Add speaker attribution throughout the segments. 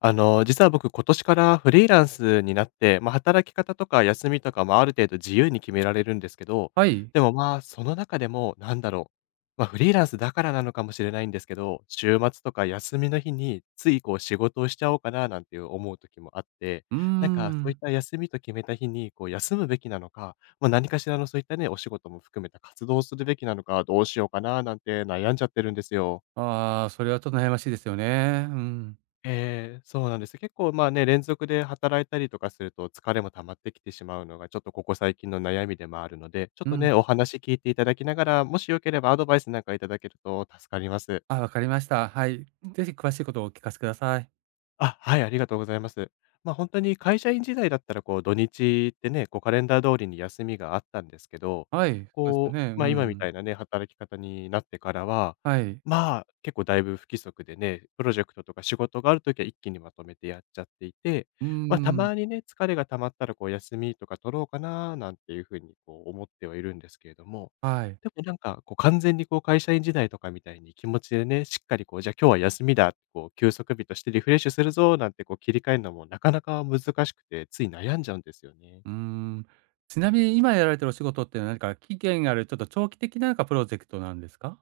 Speaker 1: 実は僕今年からフリーランスになって、働き方とか休みとかもある程度自由に決められるんですけど、
Speaker 2: はい。
Speaker 1: でも、その中でもなんだろう、フリーランスだからなのかもしれないんですけど、週末とか休みの日についこう仕事をしちゃおうかななんていう思う時もあって、
Speaker 2: うー
Speaker 1: なんかそういっ
Speaker 2: ん。
Speaker 1: た休みと決めた日にこう休むべきなのか、何かしらのそういったね、お仕事も含めた活動をするべきなのか、どうしようかななんて悩んじゃってるんですよ。
Speaker 2: ああ、それはちょっと悩ましいですよね。うん。
Speaker 1: ええ、そうなんです。結構ね、連続で働いたりとかすると、疲れも溜まってきてしまうのが、ちょっとここ最近の悩みでもあるので、ちょっ
Speaker 2: う
Speaker 1: とね、
Speaker 2: ん。
Speaker 1: お話聞いていただきながら、もしよければアドバイスなんかいただけると助かります。
Speaker 2: あ、わかりました。はい。ぜひ詳しいことをお聞かせください。
Speaker 1: あ、はい、ありがとうございます。本当に会社員時代だったら、こう、土日ってね、こう、カレンダー通りに休みがあったんですけど、
Speaker 2: はい、そうですよ
Speaker 1: こう、
Speaker 2: ね。う
Speaker 1: 今みた
Speaker 2: ん。
Speaker 1: いなね、働き方になってからは、
Speaker 2: はい。
Speaker 1: 結構だいぶ不規則でね、プロジェクトとか仕事があるときは一気にまとめてやっちゃっていて、
Speaker 2: うー
Speaker 1: た
Speaker 2: ん。
Speaker 1: まにね、疲れが溜まったら、こう、休みとか取ろうかななんていう風に、こう、思ってはいるんですけれども、
Speaker 2: はい。
Speaker 1: でもなんか、こう完全にこう会社員時代とかみたいに気持ちでね、しっかりこう、じゃあ今日は休みだ、こう休息日としてリフレッシュするぞなんてこう切り替えるのもなかなか難しくて、つい悩んじゃうんですよね。
Speaker 2: うーん。ちなみに今やられてるお仕事って何か期限がある、ちょっと長期的ななんかプロジェクトなんですか？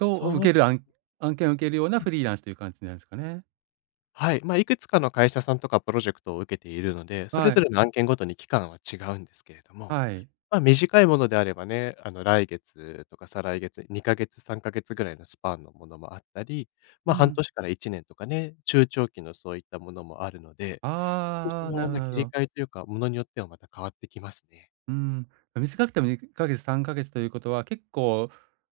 Speaker 2: を受
Speaker 1: そう、
Speaker 2: ける案件を受けるようなフリーランスという感じなんですかね？
Speaker 1: はい。いくつかの会社さんとかプロジェクトを受けているので、それ
Speaker 2: は
Speaker 1: ぞ
Speaker 2: い、
Speaker 1: れの案件ごとに期間は違うんですけれども、
Speaker 2: はい。
Speaker 1: 短いものであればね、あの来月とか再来月、2か月、3か月ぐらいのスパンのものもあったり、
Speaker 2: う
Speaker 1: 半
Speaker 2: ん。
Speaker 1: 年から1年とかね、中長期のそういったものもあるので、そ
Speaker 2: ああ、な
Speaker 1: の、
Speaker 2: るほどなる
Speaker 1: 切
Speaker 2: ほ
Speaker 1: り
Speaker 2: ど。
Speaker 1: 替えというか、ものによってはまた変わってきますね。
Speaker 2: うん、短くても2ヶ月、3ヶ月ということは、結構、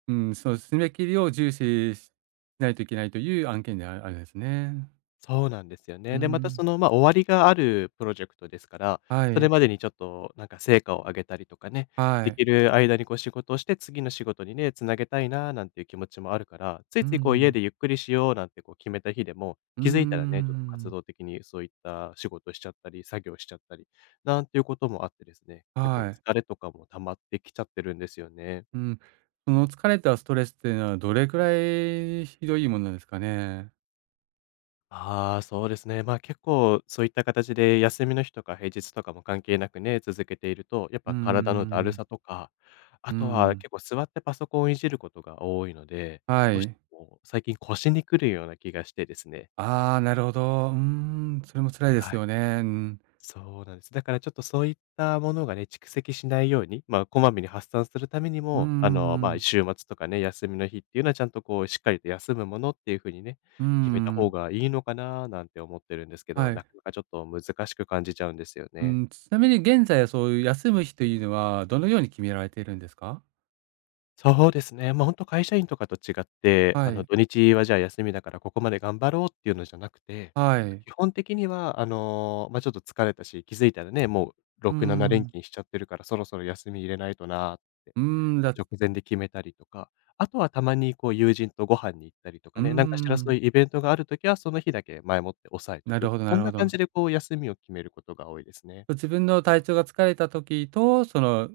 Speaker 2: うん、その締め切りを重視しないといけないという案件であるんですね。
Speaker 1: そうなんですよ
Speaker 2: う
Speaker 1: ね。で、またそ
Speaker 2: ん、
Speaker 1: の、終わりがあるプロジェクトですから、
Speaker 2: は
Speaker 1: それ
Speaker 2: い、
Speaker 1: までにちょっとなんか成果を上げたりとかね、
Speaker 2: は
Speaker 1: で
Speaker 2: い。
Speaker 1: きる間にこう仕事をして、次の仕事にね、つなげたいななんていう気持ちもあるから、つい
Speaker 2: う
Speaker 1: ついこう家
Speaker 2: ん、
Speaker 1: でゆっくりしようなんてこう決めた日でも、
Speaker 2: うー
Speaker 1: 気づいたらね、ちょっと活
Speaker 2: ん、
Speaker 1: 動的にそういった仕事しちゃったり、作業しちゃったり、なんていうこともあってですね、結構
Speaker 2: はい。
Speaker 1: 疲れとかも溜まってきちゃってるんですよね。
Speaker 2: うん、その疲れたストレスっていうのはどれくらいひどいものなんですかね？
Speaker 1: ああ、そうですね。結構そういった形で休みの日とか平日とかも関係なくね、続けていると、やっ
Speaker 2: うー
Speaker 1: ぱ体のだる
Speaker 2: ん、
Speaker 1: さとか、あ
Speaker 2: う
Speaker 1: とは
Speaker 2: ん、
Speaker 1: 結構座ってパソコンをいじることが多いので、
Speaker 2: は
Speaker 1: どうし
Speaker 2: い。
Speaker 1: ても最近腰にくるような気がしてですね。
Speaker 2: ああ、なるほど。うーん、それも辛いですよね。うん。
Speaker 1: そうなんです。だからちょっとそういったものがね、蓄積しないように、こまめに発散するために
Speaker 2: うー
Speaker 1: も、
Speaker 2: ん、
Speaker 1: 週末とかね、休みの日っていうのはちゃんとこう、しっかりと休むものっていう風にね、
Speaker 2: うー
Speaker 1: 決めた方
Speaker 2: ん、
Speaker 1: がいいのかななんて思ってるんですけど、
Speaker 2: はい。
Speaker 1: なかなかちょっと難しく感じちゃうんですよ
Speaker 2: う
Speaker 1: ね。
Speaker 2: ん、ちなみに現在はそういう休む日というのは、どのように決められているんですか？
Speaker 1: そうですね。本当会社員とかと違って、
Speaker 2: はい、
Speaker 1: 土日はじゃあ休みだからここまで頑張ろうっていうのじゃなくて、
Speaker 2: はい。
Speaker 1: 基本的には、ちょっと疲れたし、気づいたらね、もう
Speaker 2: うー
Speaker 1: 6、7連
Speaker 2: ん。
Speaker 1: 勤しちゃってるから、そろそろ休み入れないとなーって、
Speaker 2: うーん、
Speaker 1: こう直前で決めたりとか、あとはたまにこう友人とご飯に行ったりと
Speaker 2: う
Speaker 1: か
Speaker 2: ー
Speaker 1: ね、なんかしらそう
Speaker 2: ん、
Speaker 1: いうイベントがあるときは、その日だけ前もって抑えと
Speaker 2: なる
Speaker 1: く。
Speaker 2: ほど
Speaker 1: そ
Speaker 2: な
Speaker 1: ん
Speaker 2: る
Speaker 1: な
Speaker 2: ほ
Speaker 1: 感
Speaker 2: ど。
Speaker 1: じでこう休みを決めることが多いですね。
Speaker 2: 自分の体調が疲れた時と、その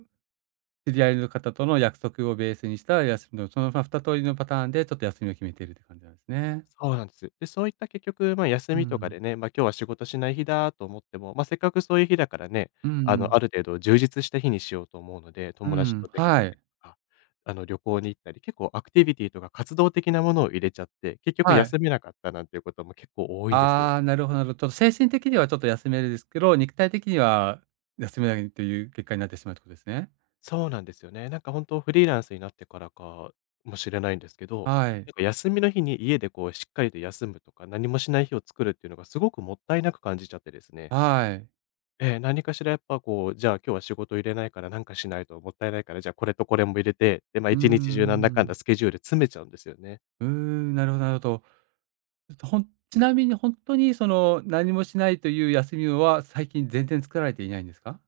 Speaker 2: 知り合いの方との約束をベースにした休みの、その、ま、2通りのパターンでちょっと休みを決めているって感じなんですね。
Speaker 1: そうなんです。で、そういった結局、休
Speaker 2: う
Speaker 1: みとか
Speaker 2: ん。
Speaker 1: でね、今日は仕事しない日だと思っても、せっかくそういう日だからね、
Speaker 2: うんうん。
Speaker 1: ある程度充実した日にしようと思うので、
Speaker 2: う
Speaker 1: 友達
Speaker 2: ん、
Speaker 1: と出かけ
Speaker 2: は
Speaker 1: た
Speaker 2: い。
Speaker 1: りとか、旅行に行ったり、結構アクティビティとか活動的なものを入れちゃって、結局
Speaker 2: はい。
Speaker 1: 休めなかったなんていうことも結構多いんですよ。
Speaker 2: ああ、なるほどなるほど。ちょっと精神的にはちょっと休めるですけど、肉体的には休めないという結果になってしまうってことですね。
Speaker 1: そうなんですよね。なんか本当フリーランスになってからかもしれないんですけど、
Speaker 2: は
Speaker 1: な
Speaker 2: い。
Speaker 1: んか休みの日に家でこうしっかりと休むとか、何もしない日を作るっていうのがすごくもったいなく感じちゃってですね。
Speaker 2: はい。
Speaker 1: ええ、何かしらやっぱこう、じゃあ今日は仕事入れないからなんかしないともったいないから、じゃあこれとこれも入れて、で、
Speaker 2: うー
Speaker 1: 1日中なんだかんだ
Speaker 2: ん。
Speaker 1: スケジュール詰めちゃうんですよね。
Speaker 2: うーん、なるほどなるほど。ちなみにほんとにその、何もしないという休みは、最近全然作られていないんですか？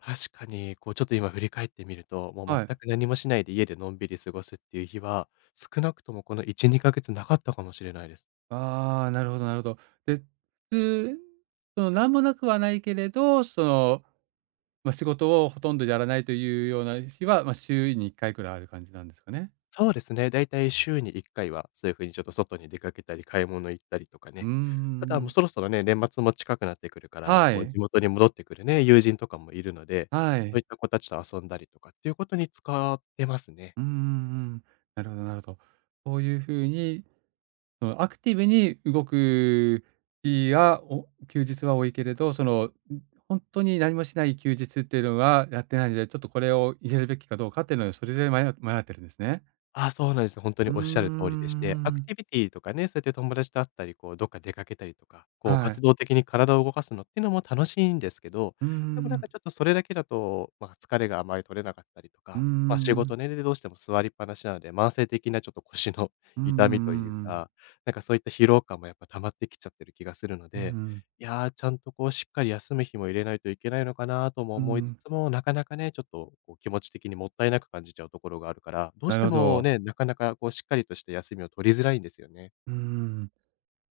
Speaker 1: 確かに、こうちょっと今振り返ってみると、もう
Speaker 2: はい。
Speaker 1: 全く何もしないで家でのんびり過ごすっていう日は、少なくともこの1、2ヶ月なかったかもしれないです。
Speaker 2: ああ、なるほどなるほど。で、つその、なんもなくはないけれど、その、ま、仕事をほとんどやらないというような日は、ま、週に1回くらいある感じなんですかね？
Speaker 1: そうですね、だいたい週に1回は、そういう風にちょっと外に出かけたり、買い物行ったりとか
Speaker 2: うん
Speaker 1: ね。
Speaker 2: うん
Speaker 1: あと
Speaker 2: う
Speaker 1: はもう
Speaker 2: ん。
Speaker 1: そろそろね、年末も近くなってくるから、
Speaker 2: は
Speaker 1: こう
Speaker 2: い。
Speaker 1: 地元に戻ってくるね、友人とかもいるので、
Speaker 2: は
Speaker 1: そう
Speaker 2: い。
Speaker 1: いった子たちと遊んだりとかっていうことに使ってますね。
Speaker 2: うんうんうん。なるほどなるほど。そういう風にそのアクティブに動く日や、お休日は多いけれど、その、ん、ほに何もしない休日っていうのはやってないので、ちょっとこれを入れるべきかどうかっていうのは、それで迷ってるんですね。
Speaker 1: あ、そうなんです。本当に
Speaker 2: うー
Speaker 1: おっしゃる通りでして、アク
Speaker 2: ん。
Speaker 1: ティビティとかね、そうやって友達と会ったり、こう、どっか出かけたりとか、こう、
Speaker 2: はい。
Speaker 1: 活動的に体を動かすのっていうのも楽しいんですけど、
Speaker 2: うー
Speaker 1: でもなん
Speaker 2: ん。
Speaker 1: かちょっとそれだけだと、疲れがあまり取れなかったりと
Speaker 2: うー
Speaker 1: か、仕
Speaker 2: ん。
Speaker 1: 事ね、で、どうしても座りっぱなしなので、慢性的なちょっと腰の
Speaker 2: うんうんう
Speaker 1: 痛みという
Speaker 2: んん。
Speaker 1: か、なんかそういった疲労感もやっぱ溜まってきちゃってる気がするの
Speaker 2: う
Speaker 1: で、
Speaker 2: ー
Speaker 1: いやー、ちゃんとこうしっかり休む日も入れないといけないのかなとも思いつ
Speaker 2: ん。
Speaker 1: つも、なかなかね、ちょっとこう気持ち的にもったいなく感じちゃうところがあるから、どうし
Speaker 2: なる
Speaker 1: て
Speaker 2: ほ
Speaker 1: も
Speaker 2: ど。
Speaker 1: ね、なかなかこうしっかりとした休みを取りづらいんですよね。
Speaker 2: うーん。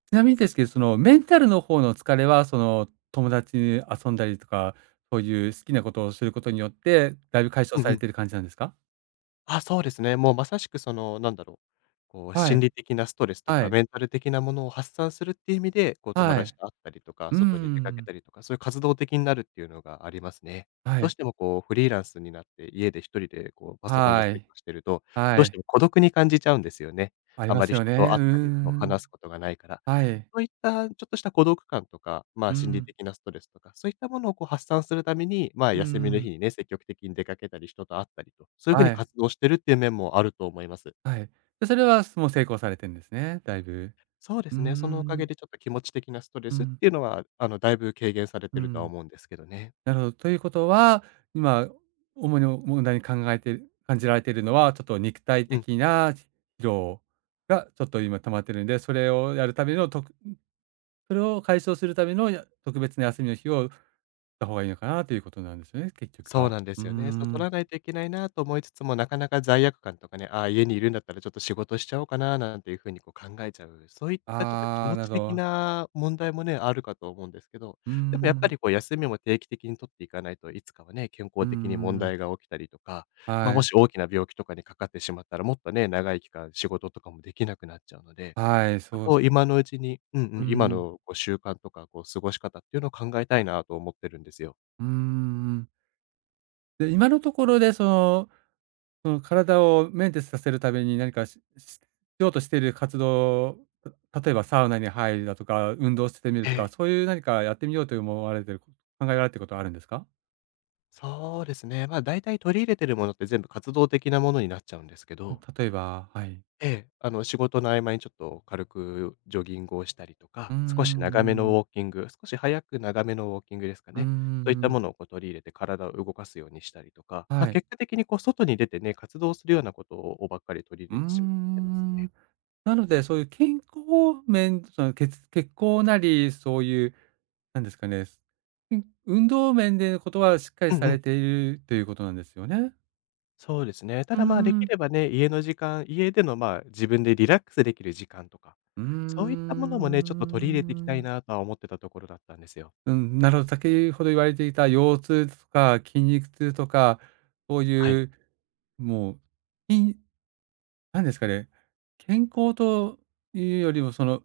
Speaker 2: ちなみにですけど、そのメンタルの方の疲れは、その友達に遊んだりとか、そういう好きなことをすることによって、だいぶ解消
Speaker 1: うん
Speaker 2: さ
Speaker 1: う
Speaker 2: れ
Speaker 1: ん。
Speaker 2: てる感じなんですか？
Speaker 1: あ、そうですね。もうまさしくその、こう
Speaker 2: は
Speaker 1: 心
Speaker 2: い。
Speaker 1: 理的なストレスと
Speaker 2: は
Speaker 1: か、
Speaker 2: い、
Speaker 1: メンタル的なものを発散するっていう意味で、こう友
Speaker 2: は
Speaker 1: 達
Speaker 2: い。
Speaker 1: と会ったりとか、
Speaker 2: う
Speaker 1: 外に出かけ
Speaker 2: んん
Speaker 1: たりとか、そういう活動的になるっていうのがありますね。
Speaker 2: は
Speaker 1: どうし
Speaker 2: い、
Speaker 1: てもこうフリーランスになって、家で一人でこうパソコンで
Speaker 2: は
Speaker 1: 作
Speaker 2: い、
Speaker 1: 業してると、ど
Speaker 2: は
Speaker 1: うして
Speaker 2: い。
Speaker 1: も孤独に感じちゃうんですよね。
Speaker 2: あり
Speaker 1: あ
Speaker 2: ま
Speaker 1: まり
Speaker 2: すよ
Speaker 1: 人と
Speaker 2: ね。
Speaker 1: 会
Speaker 2: う
Speaker 1: ったり、そう、
Speaker 2: んん
Speaker 1: 話すことがないから。
Speaker 2: はい。
Speaker 1: そういったちょっとした孤独感とか、まあ、
Speaker 2: う
Speaker 1: 心理
Speaker 2: ん、
Speaker 1: 的なストレスとか、そういったものをこう発散するために、まあ、
Speaker 2: う
Speaker 1: 休みの日
Speaker 2: ん。
Speaker 1: にね、積極的に出かけたり、人と会ったりと、そういうふう
Speaker 2: は
Speaker 1: に
Speaker 2: い、
Speaker 1: 活動してるっていう面もあると思います。
Speaker 2: はい。で、それは、もう成功されてんですね、だいぶ。
Speaker 1: そうで
Speaker 2: うー
Speaker 1: すね、そのおかげ
Speaker 2: ん、
Speaker 1: でちょっと気持ち的なストレ
Speaker 2: う
Speaker 1: スっ
Speaker 2: ん、
Speaker 1: ていうのは、だいぶ軽減され
Speaker 2: う
Speaker 1: てるとは
Speaker 2: ん。
Speaker 1: 思うんですけどね。
Speaker 2: なるほど。ということは、今、主に問題に考えて感じられているのは、ちょっと肉体
Speaker 1: うん。
Speaker 2: 的な疲労がちょっと今溜まってるんで、それを解消するための特別な休みの日を方がいいのかなということなんですよね、結局
Speaker 1: そう
Speaker 2: は。
Speaker 1: なんで
Speaker 2: うー
Speaker 1: すよね。そう、取
Speaker 2: ん。
Speaker 1: らないといけないなと思いつつも、なかなか罪悪感とかね、ああ、家にいるんだったらちょっと仕事しちゃおうかななんていうふうにこう考えちゃう、そういったちょっと気
Speaker 2: ああ、
Speaker 1: 持
Speaker 2: なる
Speaker 1: ち
Speaker 2: ほ
Speaker 1: 的
Speaker 2: ど。
Speaker 1: な問題もね、あるかと思うんですけど、
Speaker 2: うー
Speaker 1: でもやっぱ
Speaker 2: ん。
Speaker 1: りこう休みも定期的に取っていかないといつかはね、健
Speaker 2: う
Speaker 1: 康的に
Speaker 2: ん
Speaker 1: 問
Speaker 2: ん
Speaker 1: 題が起きたりとか、まあ、
Speaker 2: は
Speaker 1: もし
Speaker 2: い。
Speaker 1: 大きな病気とかにかかってしまったら、もっとね、長い期間仕事とかもできなくなっちゃうので、ち
Speaker 2: はい、
Speaker 1: ょっと
Speaker 2: そう
Speaker 1: こう
Speaker 2: さ
Speaker 1: 今のうちに
Speaker 2: うー
Speaker 1: 今
Speaker 2: ん。
Speaker 1: のこう習慣とかこう過ごし方っていうのを考えたいなと思ってるんですよ。
Speaker 2: うーん。で、今のところでその体をメンテさせるために何かしようとしている活動、例えばサウナに入るだとか、運動してみる
Speaker 1: え
Speaker 2: と
Speaker 1: え。
Speaker 2: か、そういう何かやってみようと思われてる、考えられてることはあるんですか？
Speaker 1: そうですね。まあ、大体取り入れてるものって全部活動的なものになっちゃうんですけ
Speaker 2: うん、
Speaker 1: ど、
Speaker 2: 例えばはい。
Speaker 1: ええ、仕事の合間にちょっと軽くジョギングをしたりと
Speaker 2: う
Speaker 1: か、
Speaker 2: んう
Speaker 1: 少し長め
Speaker 2: ん
Speaker 1: の
Speaker 2: う
Speaker 1: ウ
Speaker 2: ー
Speaker 1: ォーキング、少し早く長めのウォーキングですか
Speaker 2: んう
Speaker 1: ね。そういった
Speaker 2: ーん。
Speaker 1: ものをこう取り入れて体を動かすようにしたりとか、まあ、
Speaker 2: はい。
Speaker 1: 結果的にこう外に出てね、活動するようなことをばっかり取り
Speaker 2: う
Speaker 1: 入れ
Speaker 2: ー
Speaker 1: てしまってます
Speaker 2: ん。
Speaker 1: ね。
Speaker 2: なので、そういう健康面、その、血行なり、そういう、なんですかね、ん、運動面でのことはしっかり
Speaker 1: うん
Speaker 2: さ
Speaker 1: うん。
Speaker 2: れているということなんですよね？
Speaker 1: そうですね。た
Speaker 2: うー
Speaker 1: だ、まあ、でき
Speaker 2: ん。
Speaker 1: ればね、家での、まあ、自分でリラックスできる時間とか、
Speaker 2: うー
Speaker 1: そういったものもね、ちょっと取り入れていきたい
Speaker 2: ん。
Speaker 1: なとは思ってたところだったんですよ。
Speaker 2: うん、なるほど、先ほど言われていた腰痛とか筋肉痛とか、そう
Speaker 1: はい。
Speaker 2: いう、もう、いんなんですかね、健康というよりも、その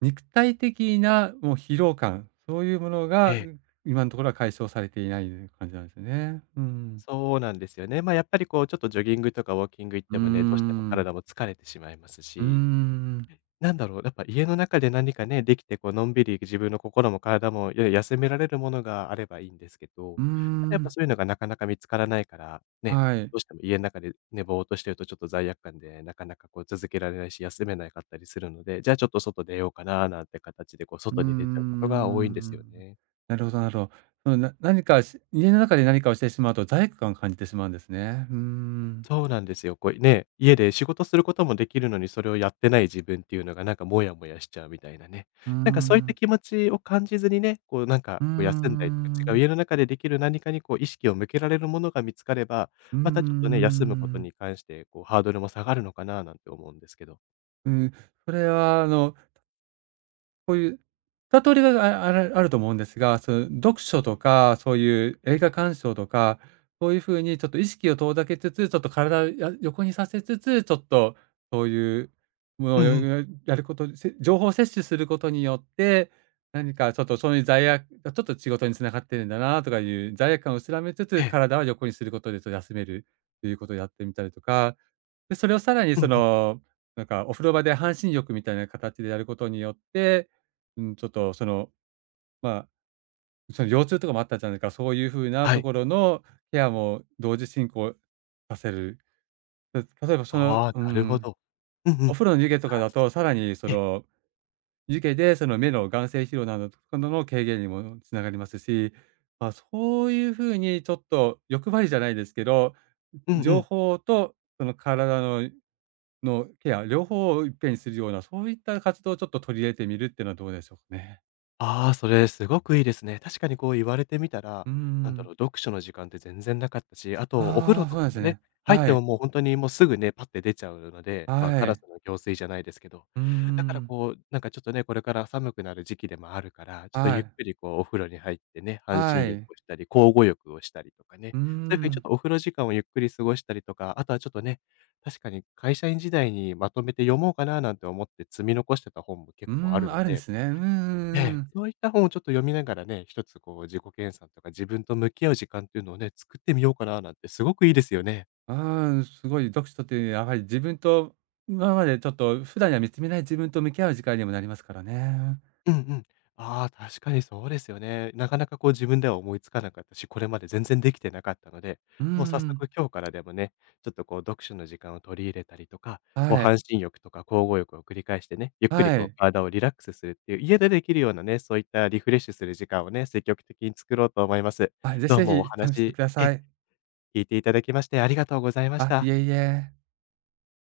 Speaker 2: 肉体的なもう疲労感、そういうもの
Speaker 1: え
Speaker 2: が、
Speaker 1: え。
Speaker 2: 今のところは解消されていない感じなんですよね。うん。
Speaker 1: そうなんですよね。ま、あやっぱりこう、ちょっとジョギングとかウォーキング行っ
Speaker 2: うー
Speaker 1: てもね、どうしても
Speaker 2: ん、
Speaker 1: 体も疲れてしまいます
Speaker 2: うー
Speaker 1: し、
Speaker 2: ん、
Speaker 1: なんだろう、やっぱ家の中で何かね、できてこうのんびり自分の心も体もやや休められるものがあればいいんですけど、
Speaker 2: うー
Speaker 1: やっぱ
Speaker 2: ん、
Speaker 1: そういうのがなかなか見つからないから、ね、
Speaker 2: はい。
Speaker 1: どうしても家の中でね、ぼーっとしてるとちょっと罪悪感で、なかなかこう続けられないし、休めなかったりするので、じゃあちょっと外出ようかななんて形でこう
Speaker 2: うー
Speaker 1: 外に出ちゃうことが多いんですよ
Speaker 2: ん。
Speaker 1: ね。
Speaker 2: なるほどなるほど。その、な何かし家の中で何かをしてしまうと罪悪感を感じてしまうんですね。うーん。
Speaker 1: そうなんですよ。こうね、家で仕事することもできるのに、それをやってない自分っていうのがなんかモヤモヤしちゃうみたいなね。
Speaker 2: うー
Speaker 1: なんかそういった
Speaker 2: ん、
Speaker 1: 気持ちを感じずにね、こうなんか
Speaker 2: うー
Speaker 1: こう休んだりとか違う
Speaker 2: ん、
Speaker 1: 家の中でできる何かにこう意識を向けられるものが見つかれば、
Speaker 2: うー
Speaker 1: またちょっとね、休むこと
Speaker 2: ん。
Speaker 1: に関してこうハードルも下がるのかななんて思うんですけど。
Speaker 2: うん、それはあの、こういう2通りがああるあると思うんですが、その読書とか、そういう映画鑑賞とか、そういう風にちょっと意識を遠ざけつつ、ちょっと体を横にさせつつ、ちょっとそういうもの
Speaker 1: う
Speaker 2: を
Speaker 1: んうん。
Speaker 2: やること情報を摂取することによって、何かちょっとそういう罪悪がちょっと仕事に繋がってるんだなとかいう罪悪感を薄らめつ
Speaker 1: え
Speaker 2: つ、
Speaker 1: え。
Speaker 2: 体を横にすることでちょっと休めるということをやってみたりとか、で、それをさらに
Speaker 1: うん
Speaker 2: そ
Speaker 1: うん。
Speaker 2: の、なんかお風呂場で半身浴みたいな形でやることによって、うん、ちょっとその、まあ、その腰痛とかもあったじゃないか、そういう風な
Speaker 1: は
Speaker 2: と
Speaker 1: い。
Speaker 2: ころのケアも同時進行させる。た例えばその、
Speaker 1: ああ、
Speaker 2: う
Speaker 1: なるほ
Speaker 2: ん、
Speaker 1: ど。うんう
Speaker 2: お
Speaker 1: ん。
Speaker 2: 風呂の湯気とか
Speaker 1: あ、
Speaker 2: だと、さらにそ
Speaker 1: ええ。
Speaker 2: の湯気でその目の眼精疲労などの軽減にもつながりますし、まあ、そういう風にちょっと欲張りじゃないですけど、
Speaker 1: うんう
Speaker 2: 情
Speaker 1: ん。
Speaker 2: 報とその体のケア、両方をいっぺんにするような、そういった活動をちょっと取り入れてみるっていうのはどうでしょうかね。
Speaker 1: ああ、それすごくいいですね。確かにこう言われてみたら、
Speaker 2: う
Speaker 1: なんだろ
Speaker 2: ん。
Speaker 1: う、読書の時間って全然なかったし、あとお風
Speaker 2: あ
Speaker 1: 呂
Speaker 2: あ、
Speaker 1: と
Speaker 2: そうな
Speaker 1: か
Speaker 2: んで
Speaker 1: も
Speaker 2: す
Speaker 1: ね、
Speaker 2: ね。
Speaker 1: 入っ
Speaker 2: は
Speaker 1: ても
Speaker 2: い。
Speaker 1: もう本当にもうすぐね、パッて出ちゃうので、ま、
Speaker 2: は
Speaker 1: カラス
Speaker 2: い。
Speaker 1: の行水じゃないですけど、
Speaker 2: うー
Speaker 1: だから
Speaker 2: ん。
Speaker 1: こう、なんかちょっとね、これから寒くなる時期でもあるから、ちょっと
Speaker 2: は
Speaker 1: ゆっ
Speaker 2: い。
Speaker 1: くりこうお風呂に入ってね、半
Speaker 2: は
Speaker 1: 身浴
Speaker 2: い。
Speaker 1: をしたり、交互浴をしたりとかね、
Speaker 2: うー
Speaker 1: そういう風にちょっ
Speaker 2: ん。
Speaker 1: とお風呂時間をゆっくり過ごしたりとか、あとはちょっとね、確かに会社員時代にまとめて読もうかななんて思って積み残してた本も結
Speaker 2: うー
Speaker 1: 構ある
Speaker 2: ん、
Speaker 1: の
Speaker 2: あるんで
Speaker 1: で、
Speaker 2: すね。うんうん
Speaker 1: え
Speaker 2: う
Speaker 1: え、
Speaker 2: ん。
Speaker 1: そういった本をちょっと読みながらね、一つこう自己研鑽とか自分と向き合う時間っていうのをね、作ってみようかななんてすごくいいですよね。
Speaker 2: ああ、すごい読書っていうのはやはり自分と今までちょっと普段には見つめない自分と向き合う時間にもなりますからね。
Speaker 1: うんうん。ああ、確かにそうですよね。なかなかこう自分では思いつかなかったし、これまで全然できてなかったので、
Speaker 2: うん
Speaker 1: もう早
Speaker 2: ん。
Speaker 1: 速今日からでもね、ちょっとこう読書の時間を取り入れたりとか、こう
Speaker 2: は
Speaker 1: 半
Speaker 2: い。
Speaker 1: 身浴とか交互浴を繰り返してね、ゆっくり
Speaker 2: は
Speaker 1: こう
Speaker 2: い。
Speaker 1: 体をリラックスするっていう、家でできるようなね、そういったリフレッシュする時間をね、積極的に作ろうと思います。
Speaker 2: あ、ぜひ
Speaker 1: どう
Speaker 2: ぜ
Speaker 1: もお
Speaker 2: ひ試して
Speaker 1: 話
Speaker 2: くだ
Speaker 1: え
Speaker 2: さい。
Speaker 1: 聞いていただきましてありがとうございまし
Speaker 2: あ、い
Speaker 1: た。
Speaker 2: えいえ。